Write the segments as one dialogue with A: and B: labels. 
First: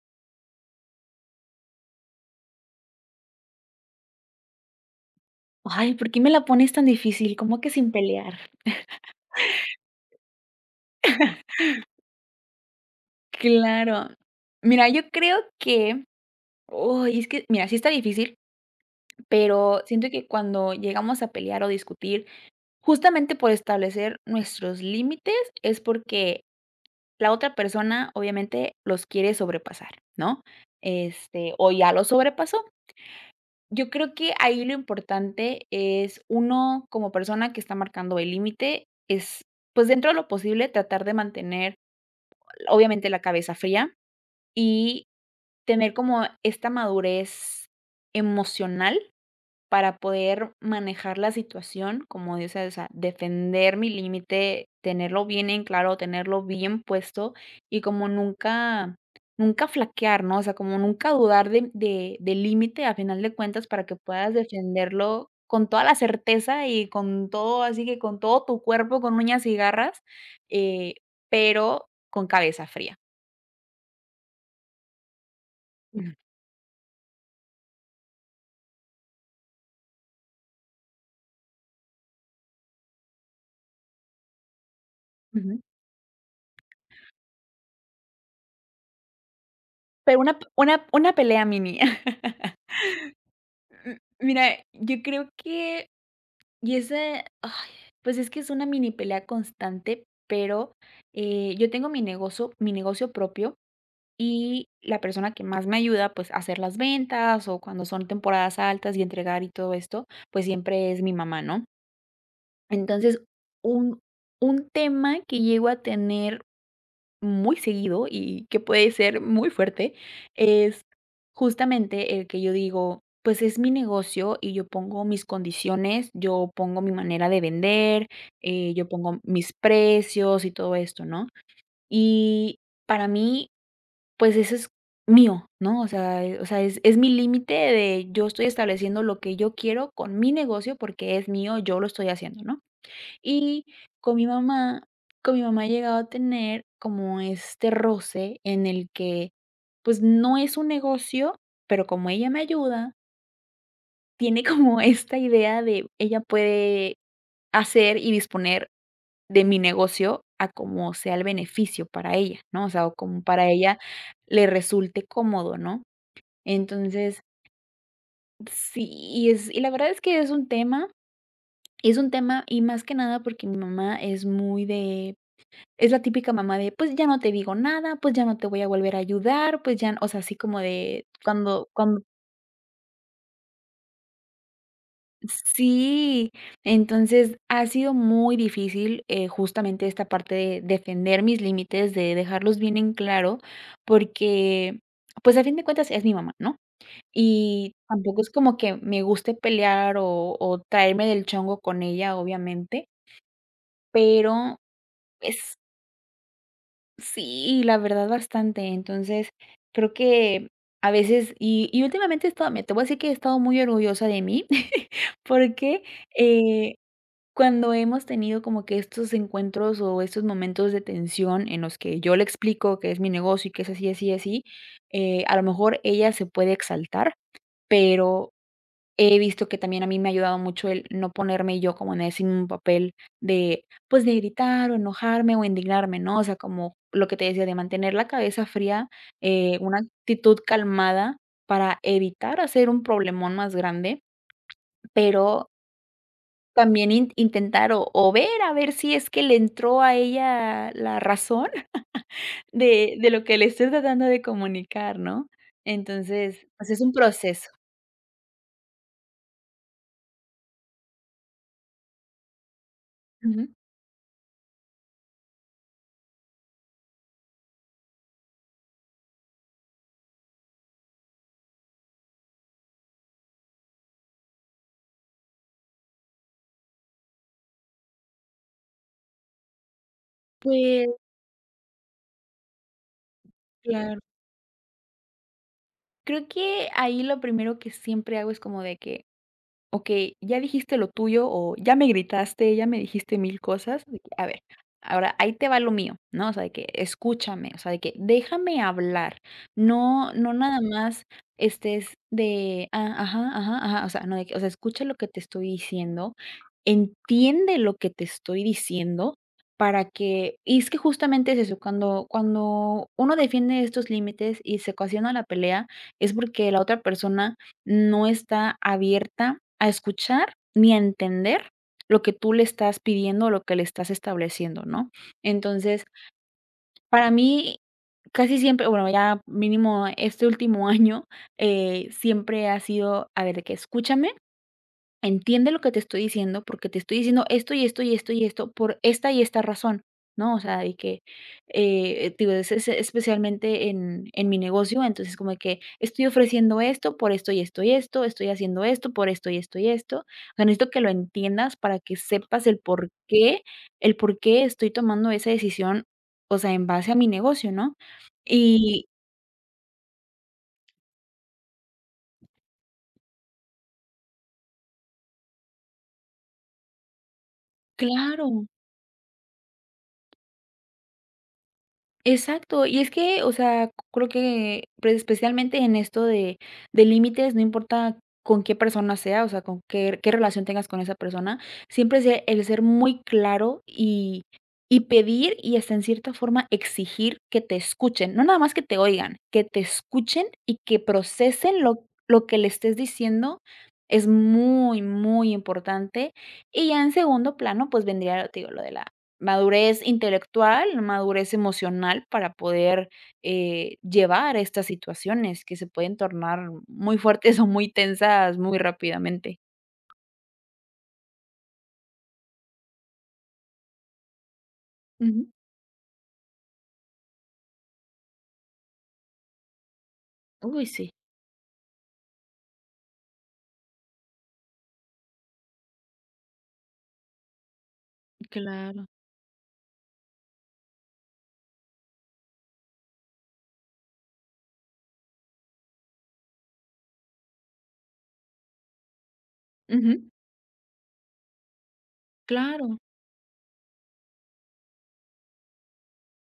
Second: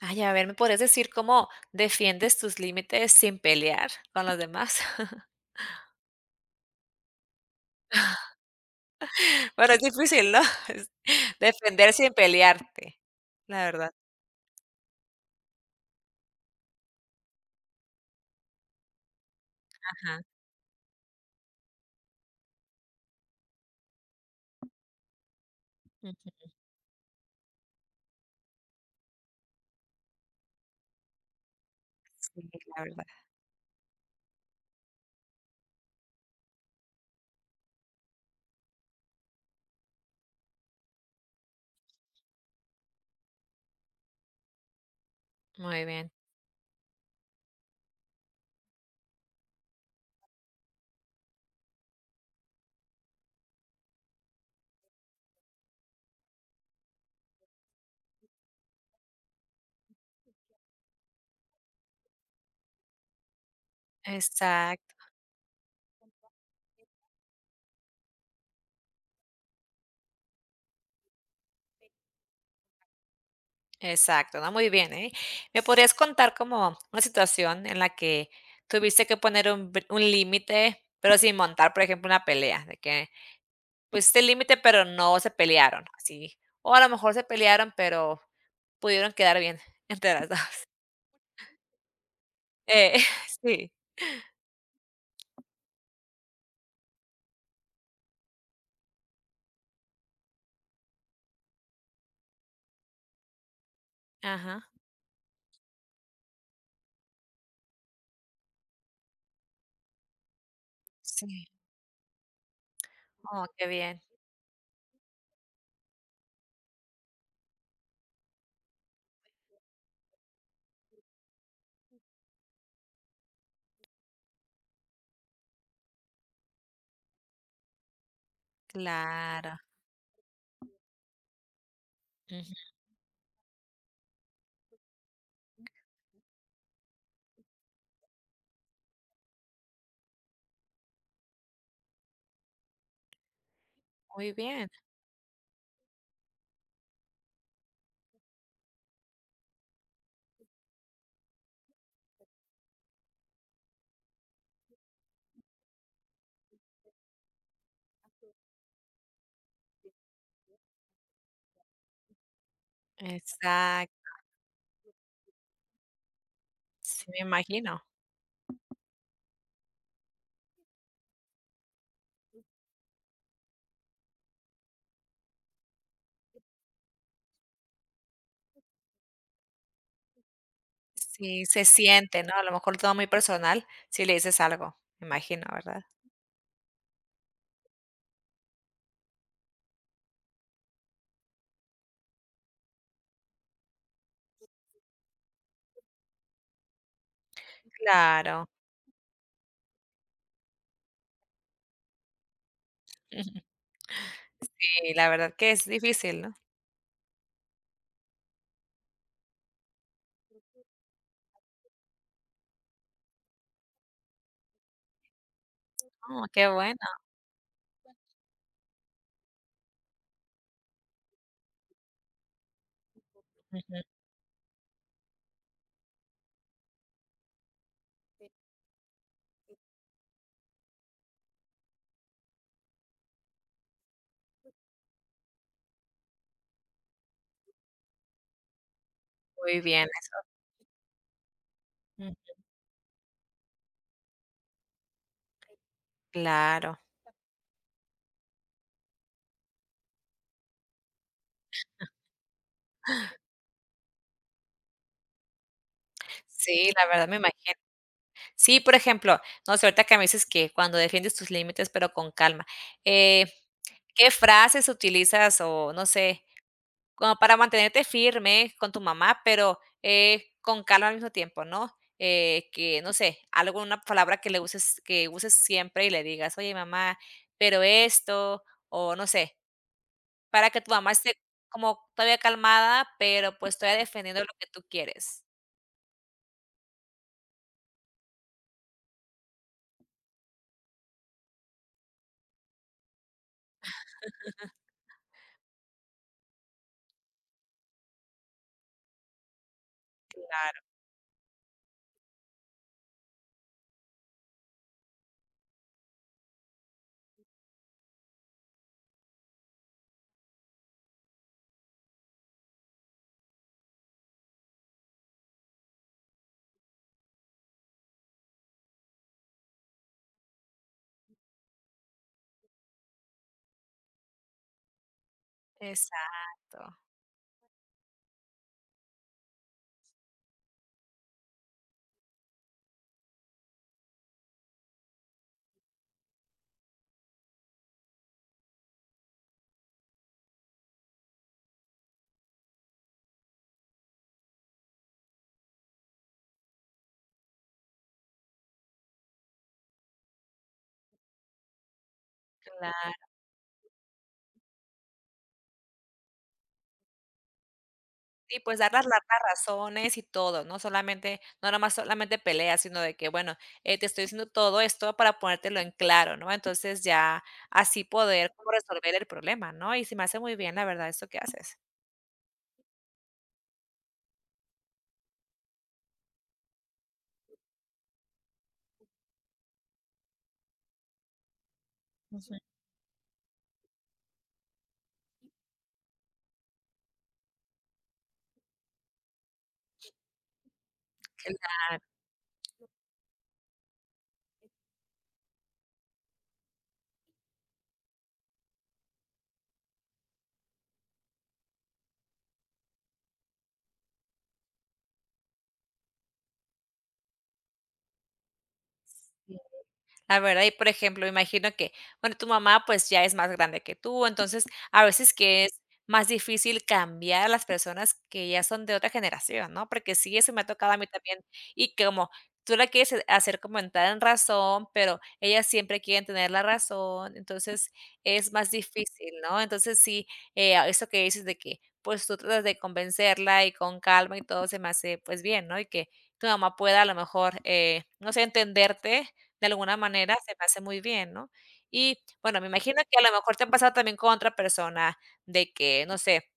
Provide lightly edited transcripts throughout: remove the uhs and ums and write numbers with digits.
A: Ay, a ver, ¿me podrías decir cómo defiendes tus límites sin pelear con los demás?
B: Ay, ¿por qué me la pones tan difícil? ¿Cómo que sin pelear?
A: Bueno, es difícil, ¿no? Defender sin pelearte, la verdad.
B: Claro. Mira, yo creo que, uy, es que, mira, sí está difícil, pero siento
A: Ajá.
B: que cuando llegamos a pelear o discutir, justamente por establecer nuestros límites, es
A: Ujú.
B: porque la otra persona obviamente los quiere sobrepasar, ¿no? Este, o ya los
A: Sí,
B: sobrepasó.
A: la verdad.
B: Yo creo que ahí lo importante es uno como persona que está marcando el límite, es pues dentro de lo posible tratar de mantener obviamente la cabeza fría y
A: Muy
B: tener
A: bien.
B: como esta madurez emocional para poder manejar la situación, como dices, o sea, defender mi límite, tenerlo bien en claro, tenerlo bien puesto y como nunca, nunca flaquear, ¿no? O sea, como nunca dudar de, del límite a final de cuentas para que puedas
A: Exacto,
B: defenderlo con toda la certeza y con todo, así que con todo tu cuerpo, con uñas y garras, eh, pero con cabeza fría.
A: exacto, ¿no? Muy bien, ¿eh? ¿Me podrías contar como una situación en la que tuviste que poner un, un límite, pero sin montar, por ejemplo, una pelea? De que pusiste el límite, pero no se
B: Ujú.
A: pelearon, así. O a lo mejor se pelearon, pero pudieron quedar bien entre
B: Pero
A: las
B: una
A: dos.
B: una una pelea mini.
A: Eh, sí.
B: M mira, yo creo que y ese, ay, pues es que es una mini pelea constante, pero, yo tengo mi negocio propio
A: Ajá.
B: y la persona que más me ayuda, pues, a hacer las ventas o cuando son temporadas altas y entregar y todo esto, pues siempre es mi mamá,
A: Sí.
B: ¿no? Entonces,
A: Oh, qué bien.
B: un un tema que llego a tener muy seguido y que puede ser muy fuerte, es justamente el que yo digo, pues es mi negocio y yo pongo mis condiciones, yo pongo mi manera de vender, yo pongo
A: Claro.
B: mis precios y todo esto, ¿no? Y
A: Ujú.
B: para mí, pues eso es mío, ¿no? O sea, es mi límite de yo estoy estableciendo lo que yo quiero con mi negocio porque es mío, yo lo estoy haciendo, ¿no? Y con mi
A: Muy bien.
B: mamá, con mi mamá he llegado a tener como este roce en el que, pues, no es un negocio, pero como ella me ayuda, tiene como esta idea de ella puede hacer y disponer de mi negocio a como sea el beneficio para ella, ¿no? O sea, o como para ella
A: Exacto.
B: le resulte cómodo, ¿no?
A: Sí, me
B: Entonces,
A: imagino.
B: sí, y es y la verdad es que es un tema, y es un tema, y más que nada porque mi mamá es muy de es la típica mamá de, pues, ya no te digo nada, pues, ya no te voy a volver a ayudar, pues, ya o sea, así como de
A: Sí, se
B: cuando cuando
A: siente, ¿no? A lo mejor todo muy personal si le dices algo, me imagino, ¿verdad?
B: sí, entonces ha sido muy difícil, justamente esta parte de defender mis límites, de dejarlos bien en claro, porque, pues, a fin de cuentas es mi mamá, ¿no? Y tampoco es
A: Claro.
B: como que me guste pelear o traerme del chongo con ella, obviamente, pero
A: Sí, la verdad que
B: es
A: es difícil, ¿no?
B: sí, la verdad bastante. Entonces, creo que a veces y últimamente he estado me te voy a decir que he estado muy orgullosa de mí, porque,
A: Oh, qué
B: eh,
A: bueno.
B: cuando hemos tenido como que estos encuentros o estos momentos de tensión en los que yo le explico que es mi negocio y que es
A: Ujú.
B: así, así, así, a lo mejor ella se puede exaltar, pero he visto que también a mí me ha ayudado mucho el no ponerme yo como en ese mismo papel de, pues, de gritar o enojarme o indignarme, ¿no? O sea, como lo que te decía, de mantener la cabeza fría,
A: Muy
B: una
A: bien eso.
B: actitud calmada para
A: Mm,
B: evitar hacer un problemón más grande, pero
A: claro.
B: también in intentar o ver a ver si es que le entró a ella la razón de lo que le estoy tratando de comunicar, ¿no? Entonces, pues,
A: Sí,
B: es
A: la
B: un
A: verdad me
B: proceso.
A: imagino. Sí, por ejemplo, no sé, ahorita que me dices que cuando defiendes tus límites, pero con calma, eh,
B: Ujú.
A: ¿qué frases utilizas o no sé, como para mantenerte firme con tu mamá, pero con calma al mismo tiempo, ¿no? Que no sé, algo, una palabra que le uses, que uses siempre y le digas, oye mamá, pero esto, o no sé, para que tu
B: Pues,
A: mamá esté como todavía calmada, pero pues todavía
B: claro.
A: defendiendo lo que tú quieres.
B: Creo que ahí lo primero que siempre hago es como de que, ok, ya dijiste lo tuyo o ya me gritaste, ya me dijiste mil cosas. De que, a ver, ahora ahí te va lo mío, ¿no? O sea, de que escúchame, o sea, de que déjame hablar. No, no
A: Claro.
B: nada más estés de, "Ah, ajá, ajá, ajá, o sea, no, de que, o sea, escucha lo que te estoy diciendo, entiende lo que te estoy diciendo para que, y es que justamente es eso, cuando uno defiende estos límites y se ocasiona la pelea, es porque la otra persona no está abierta a escuchar ni a entender lo que tú le estás pidiendo, lo que le estás estableciendo, ¿no? Entonces,
A: Exacto,
B: para mí, casi siempre, bueno, ya mínimo este último año, siempre ha sido, a ver, de que escúchame, entiende lo que te estoy diciendo, porque te estoy diciendo esto, y esto, y esto, y esto, por esta y esta razón, ¿no? O sea, y que, digo, es especialmente en mi negocio, entonces, como que estoy ofreciendo esto por esto y esto y esto, estoy haciendo esto por esto y esto y esto. O sea, necesito que lo entiendas para que sepas
A: claro.
B: el por qué estoy tomando esa decisión, o sea, en base a mi negocio, ¿no?
A: Y pues dar las
B: Y
A: largas razones y todo, no solamente no nada más solamente peleas, sino de que, bueno, te estoy diciendo todo esto para ponértelo en claro, ¿no? Entonces, ya así poder
B: claro.
A: como resolver el problema, ¿no? Y se me hace muy bien, la verdad, esto que haces.
B: Exacto, y es que, o sea, creo que, pues, especialmente en esto de límites, no importa con qué persona sea, o sea, con qué qué relación tengas con esa persona, siempre se el ser muy claro y pedir y hasta en cierta forma exigir que te escuchen, no nada más que te oigan, que te escuchen y que procesen
A: Claro.
B: lo que le estés diciendo es muy, muy importante. Y ya en segundo plano, pues vendría, te digo, lo de la madurez intelectual, madurez emocional para poder, llevar estas situaciones que se pueden tornar muy fuertes o muy tensas muy rápidamente.
A: La verdad, y por ejemplo, me imagino que, bueno, tu mamá pues ya es más grande que tú, entonces a veces
B: Ujú.
A: que es más difícil cambiar a las personas que ya son de otra generación, ¿no? Porque sí, eso me ha
B: Uy,
A: tocado a mí
B: sí,
A: también y que como tú la quieres hacer como entrar en razón, pero ellas siempre quieren tener la razón, entonces es más
B: claro.
A: difícil, ¿no? Entonces sí, a eso que dices de que pues tú tratas de convencerla y con calma y todo se me hace pues bien, ¿no? Y que tu mamá pueda a lo mejor, no sé, entenderte de alguna
B: Ujú.
A: manera se me hace muy bien, ¿no? Y bueno, me
B: Claro.
A: imagino que a lo mejor te ha pasado también con otra persona de que, no sé,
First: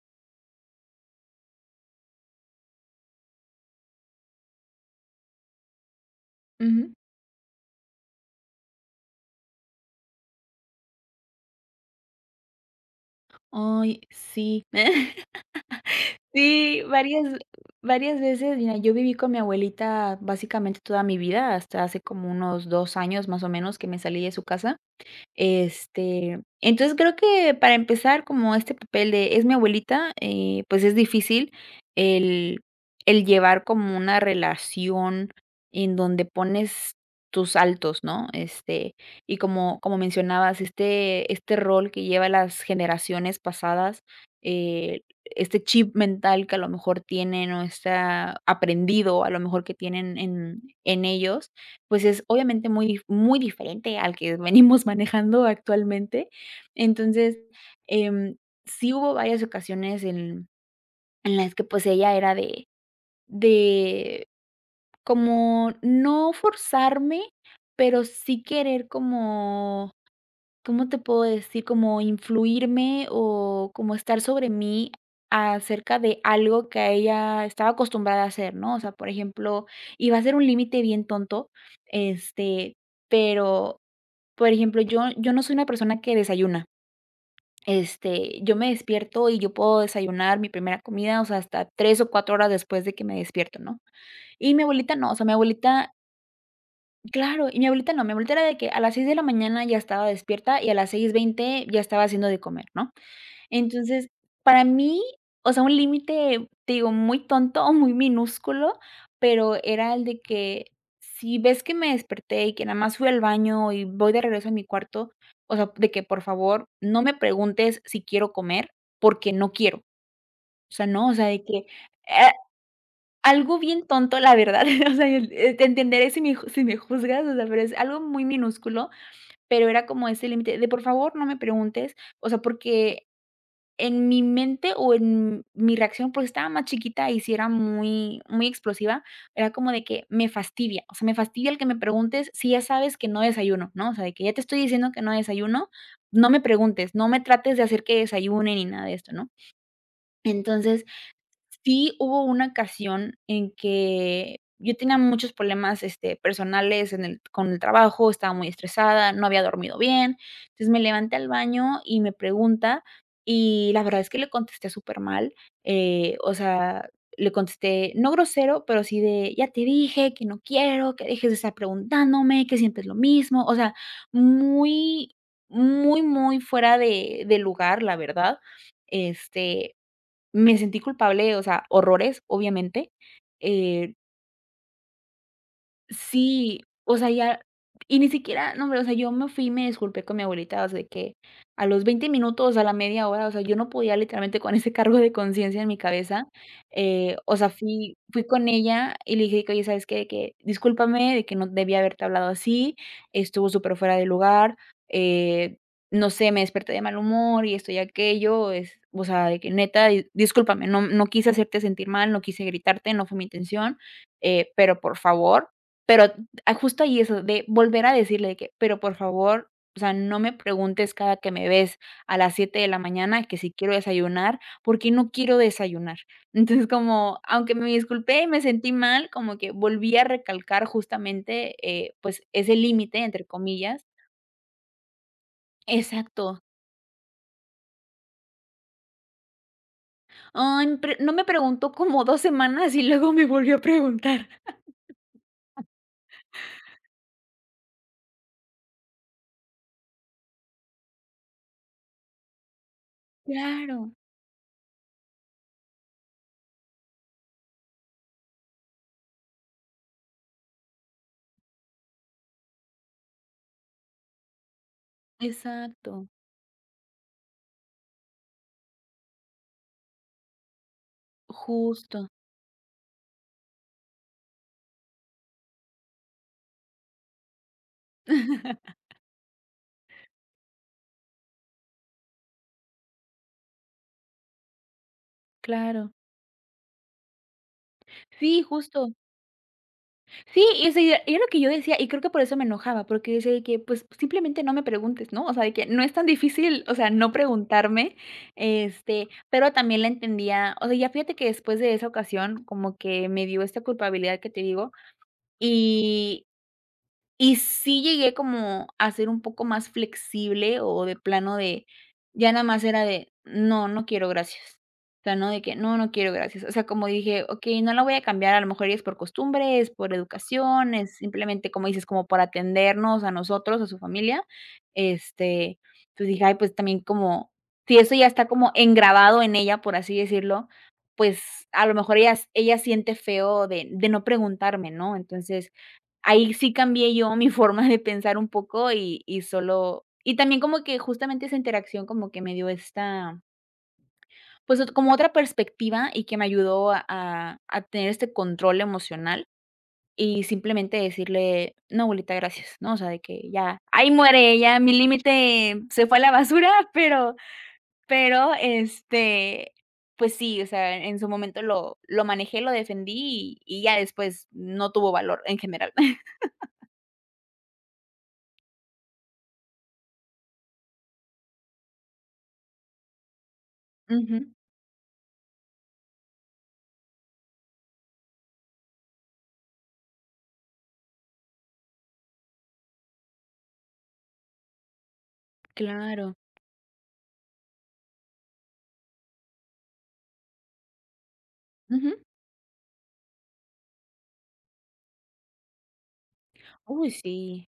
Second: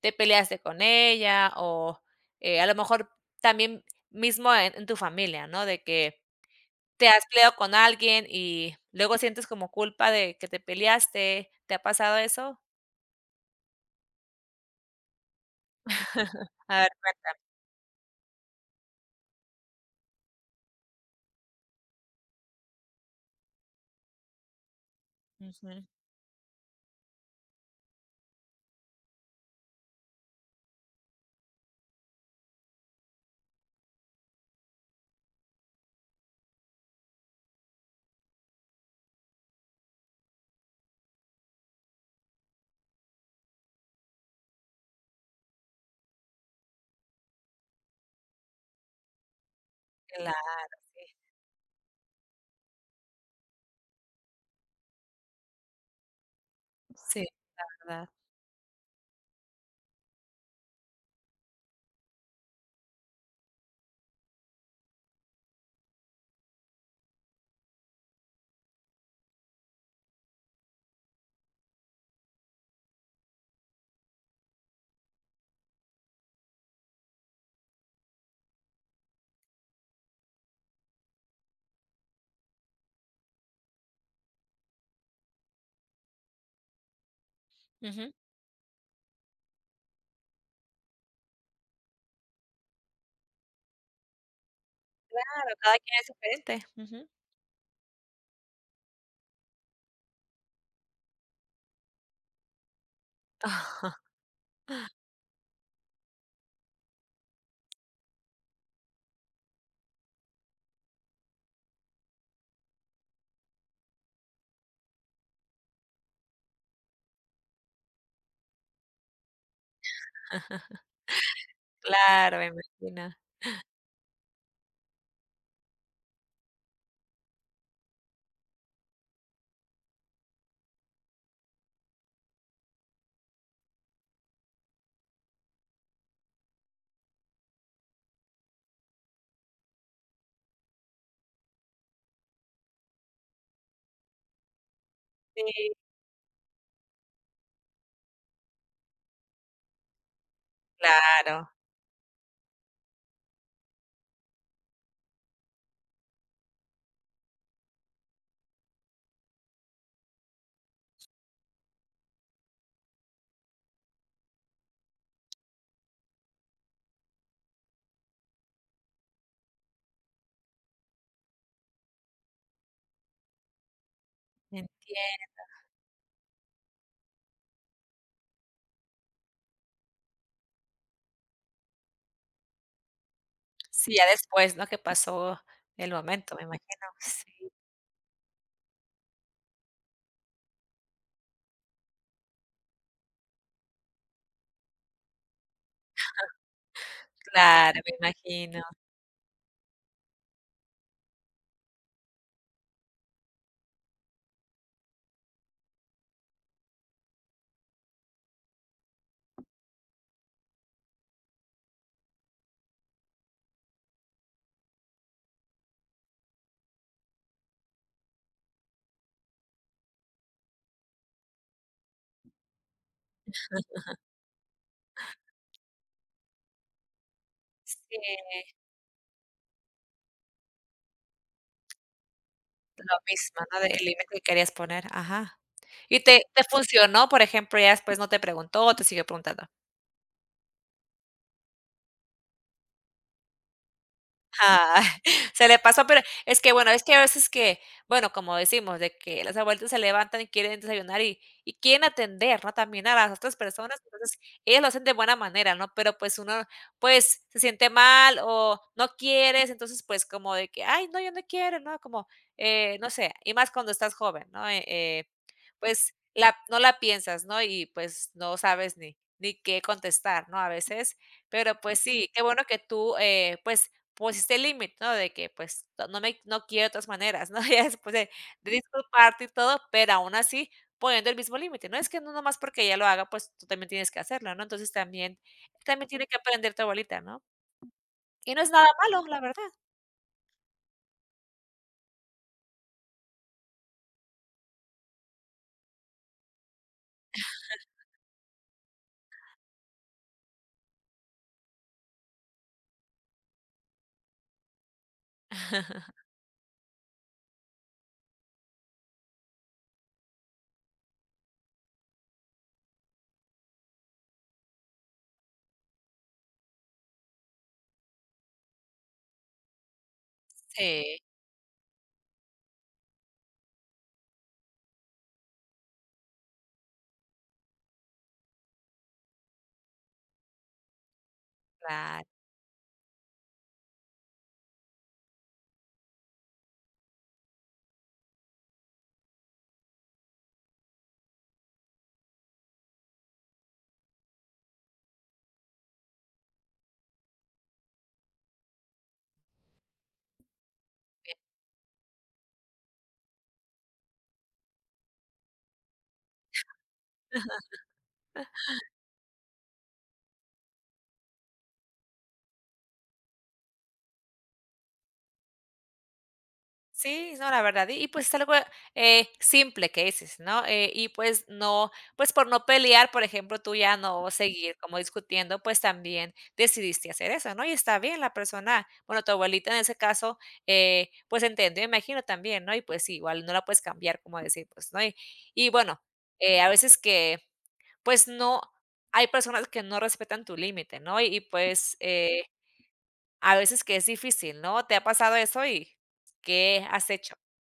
A: te peleaste con ella o, a lo mejor también mismo en tu familia, ¿no? De que
B: Ujú.
A: te has peleado con alguien y luego sientes como culpa de que te peleaste, ¿te ha pasado eso?
B: Ay, sí.
A: A
B: Sí,
A: ver,
B: varias
A: cuéntame.
B: varias veces, mira, yo viví con mi abuelita básicamente toda mi vida, hasta hace como unos 2 años más o menos que me salí de su casa.
A: Ujú.
B: Este, entonces creo que para empezar, como este papel de es mi abuelita, pues es difícil el, el llevar como una relación en donde pones tus altos, ¿no? Este, y como, como mencionabas, este rol que lleva las generaciones pasadas, este chip mental que a lo mejor tienen o está aprendido a lo mejor que tienen
A: Claro, sí.
B: en ellos pues es obviamente muy diferente al que venimos manejando actualmente.
A: Sí,
B: Entonces,
A: verdad.
B: em, sí hubo varias ocasiones en las que, pues, ella era de como no forzarme, pero sí querer como ¿cómo te puedo decir? Como influirme o como estar sobre mí acerca de algo que ella estaba acostumbrada a hacer, ¿no? O sea, por ejemplo, y va a ser un límite bien tonto, este, pero, por ejemplo, yo no soy una persona que desayuna.
A: Ujú.
B: Este, yo me despierto y yo puedo desayunar mi primera comida, o sea, hasta 3 o 4 horas después de que me despierto, ¿no? Y mi abuelita no, o sea, mi
A: Claro, cada
B: abuelita
A: quien es diferente. Ujú.
B: claro, y mi abuelita no, mi abuelita era de que a las 6 de la mañana ya estaba despierta y a las 6:20 ya estaba haciendo de comer, ¿no? Entonces, para mí, o sea, un límite, te digo, muy tonto muy minúsculo, pero era el de que si ves que me desperté y que nada más fui al baño y voy de regreso a mi cuarto, o sea, de que por favor no me preguntes si quiero comer, porque no quiero. O sea, no, o sea, de que, eh
A: Claro, me imagino.
B: algo bien tonto, la verdad, o sea, el te entenderé si me juzgas, o sea, pero es algo muy minúsculo, pero era como ese límite de: "Por favor, no me preguntes", o sea, porque en mi mente o en mi reacción, porque estaba más chiquita y sí era muy muy explosiva, era como de que me fastidia, o sea, me fastidia el que me preguntes si ya sabes que no desayuno, ¿no? O sea, de que ya te estoy diciendo que no desayuno,
A: Sí,
B: no me preguntes, no me trates de hacer que desayune ni nada de esto, ¿no? Entonces
A: claro.
B: sí, hubo una ocasión en que yo tenía muchos problemas, este, personales en el con el trabajo, estaba muy estresada, no había dormido bien. Entonces, me levanté al baño y me pregunta, y la verdad es que le contesté supermal, o sea, le contesté, no grosero, pero sí de: "Ya te dije que no quiero, que dejes de estar preguntándome, que siempre es lo mismo". O sea, muy,
A: Entiendo.
B: muy, muy fuera de lugar, la verdad. Este Me sentí culpable, o sea, horrores, obviamente,
A: Sí,
B: eh,
A: ya después, ¿no? Que pasó el momento, me imagino.
B: sí, o sea, ya,
A: Sí,
B: y ni siquiera, no, hombre, o sea, yo me fui y me disculpé con mi abuelita, o sea, de que a los 20 minutos, a la media hora, o sea, yo no podía literalmente con ese cargo de conciencia en mi cabeza, o sea,
A: claro, me
B: fui con
A: imagino.
B: ella y le dije que: "Oye, ¿sabes qué?, de que discúlpame, de que no debía haberte hablado así, estuvo súper fuera de lugar, eh, no sé, me desperté de mal humor y esto y aquello, es, o sea, de que neta, di discúlpame, no quise hacerte sentir mal, no quise gritarte, no fue mi intención, pero por favor". Pero, ah, justo ahí eso, de volver a decirle de que: "Pero por favor, o sea, no me preguntes cada que me ves a las 7 de la mañana que si quiero desayunar, porque no quiero desayunar". Entonces, como, aunque me
A: Sí,
B: disculpé y me sentí mal, como que volví a recalcar justamente, pues, ese
A: lo
B: límite, entre
A: mismo, ¿no? Del
B: comillas.
A: límite que querías poner. Ajá. ¿Y te
B: Exacto.
A: funcionó, por ejemplo, ya después no te preguntó, o te siguió preguntando?
B: Ay, pre no me preguntó como 2 semanas y luego me volvió a preguntar.
A: Ajá, se le pasó, pero es que, bueno, es que a veces que, bueno, como decimos, de que las abuelitas se levantan y quieren desayunar y quieren atender, ¿no? También a las otras personas,
B: Claro,
A: entonces, ellas lo hacen de buena manera, ¿no? Pero, pues, uno, pues, se siente mal o no quieres, entonces, pues, como de que: "Ay, no, yo no quiero", ¿no? Como, no sé, y más cuando estás joven, ¿no? Pues,
B: exacto,
A: la no la piensas, ¿no? Y, pues, no sabes ni qué contestar, ¿no? A veces, pero, pues
B: justo.
A: sí, qué bueno que tú, pues, pusiste el límite, ¿no? De que, pues, no quiero de todas maneras, ¿no? Ya después de disculparte y todo, pero aún así poniendo el mismo límite, no es que no nomás porque ella lo haga, pues, tú también tienes que hacerlo, ¿no? Entonces también también
B: Claro.
A: tiene que aprender tu abuelita, ¿no? Y no
B: Sí,
A: es nada
B: justo.
A: malo, la verdad.
B: Sí, y ese era lo que yo decía, y creo que por eso me enojaba, porque decía de que, pues, simplemente no me preguntes, ¿no? O sea, de que no es tan difícil, o sea, no preguntarme, pero también la entendía, o sea, ya fíjate que después de esa ocasión como que me dio esta culpabilidad que te digo, y y sí llegué como a ser un poco más flexible o de plano de ya nada más era de: "No, no quiero, gracias". O sea, no de que: "No, no quiero, gracias". O sea, como dije: "Okey, no la voy a cambiar, a lo mejor es por costumbre, es por educación, es
A: Sí,
B: simplemente", como dices, como por atendernos a nosotros, a su familia. Este, pues dije: "Ay, pues también como si eso ya está como engrabado en ella", por así decirlo, pues a lo mejor ella
A: claro.
B: ella siente feo de no preguntarme, ¿no? Entonces ahí sí cambié yo mi forma de pensar un poco y solo y también como que justamente esa interacción como que me dio esta, pues, ot como otra perspectiva y que me ayudó a tener este control emocional y simplemente decirle: "No, abuelita, gracias", ¿no? O sea, de que ya ahí muere, ya mi límite se fue a la basura, pero pero, este, pues sí, o sea, en su momento lo manejé, lo defendí y ya después no tuvo valor en general.
A: Sí, no, la verdad. Y, pues es algo, simple que dices, ¿no? Y pues no, pues por no pelear, por ejemplo, tú ya no
B: Ujú,
A: seguir como discutiendo, pues también decidiste hacer eso, ¿no? Y está bien, la persona, bueno, tu abuelita en ese caso, pues entendió, imagino también, ¿no? Y pues sí, igual no la puedes cambiar, como decir, pues, ¿no? Y bueno,
B: claro.
A: a veces que, pues no, hay personas que no respetan tu límite, ¿no? Y, pues
B: Ujú.
A: a veces que es difícil, ¿no? ¿Te ha pasado eso y qué has
B: Uy,
A: hecho?
B: sí.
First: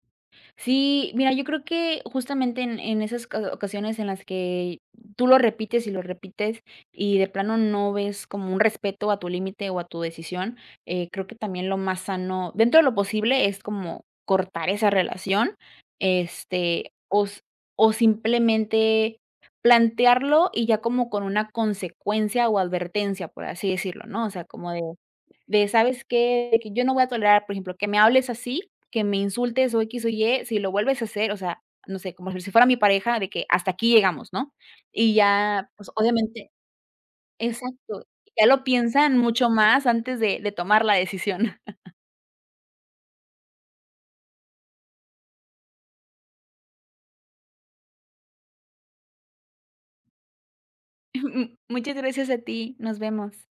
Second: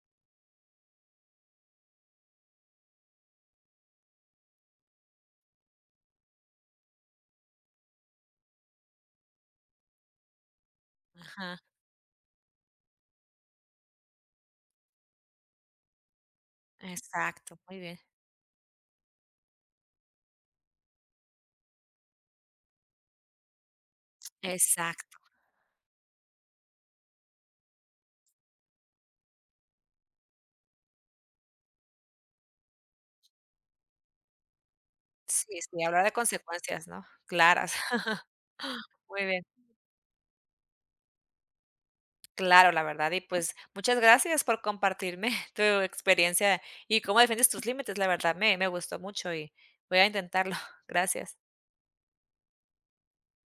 B: Sí, mira, yo creo que justamente en esas ocasiones en las que tú lo repites, y de plano no ves como un respeto a tu límite o a tu decisión, creo que
A: Ajá.
B: también lo más sano, dentro de lo posible, es como cortar esa relación, este, o s
A: Exacto, muy
B: o
A: bien.
B: simplemente plantearlo y ya como con una consecuencia o advertencia, por así decirlo, ¿no? O sea, como de.
A: Exacto.
B: De, ¿sabes qué? De que yo no voy a tolerar, por ejemplo, que me hables así, que me insultes o X o Y, si lo vuelves a hacer, o sea, no sé, como si fuera mi pareja, de que hasta aquí llegamos, ¿no? Y
A: Sí,
B: ya,
A: sí,
B: pues,
A: hablar de
B: obviamente
A: consecuencias, ¿no? Claras.
B: exacto, ya lo piensan
A: Muy bien.
B: mucho más antes de tomar la decisión.
A: Claro, la verdad. Y pues muchas gracias por compartirme tu experiencia y cómo defiendes tus límites. La verdad me, me gustó mucho y voy a intentarlo. Gracias.
B: Muchas gracias a ti, nos vemos.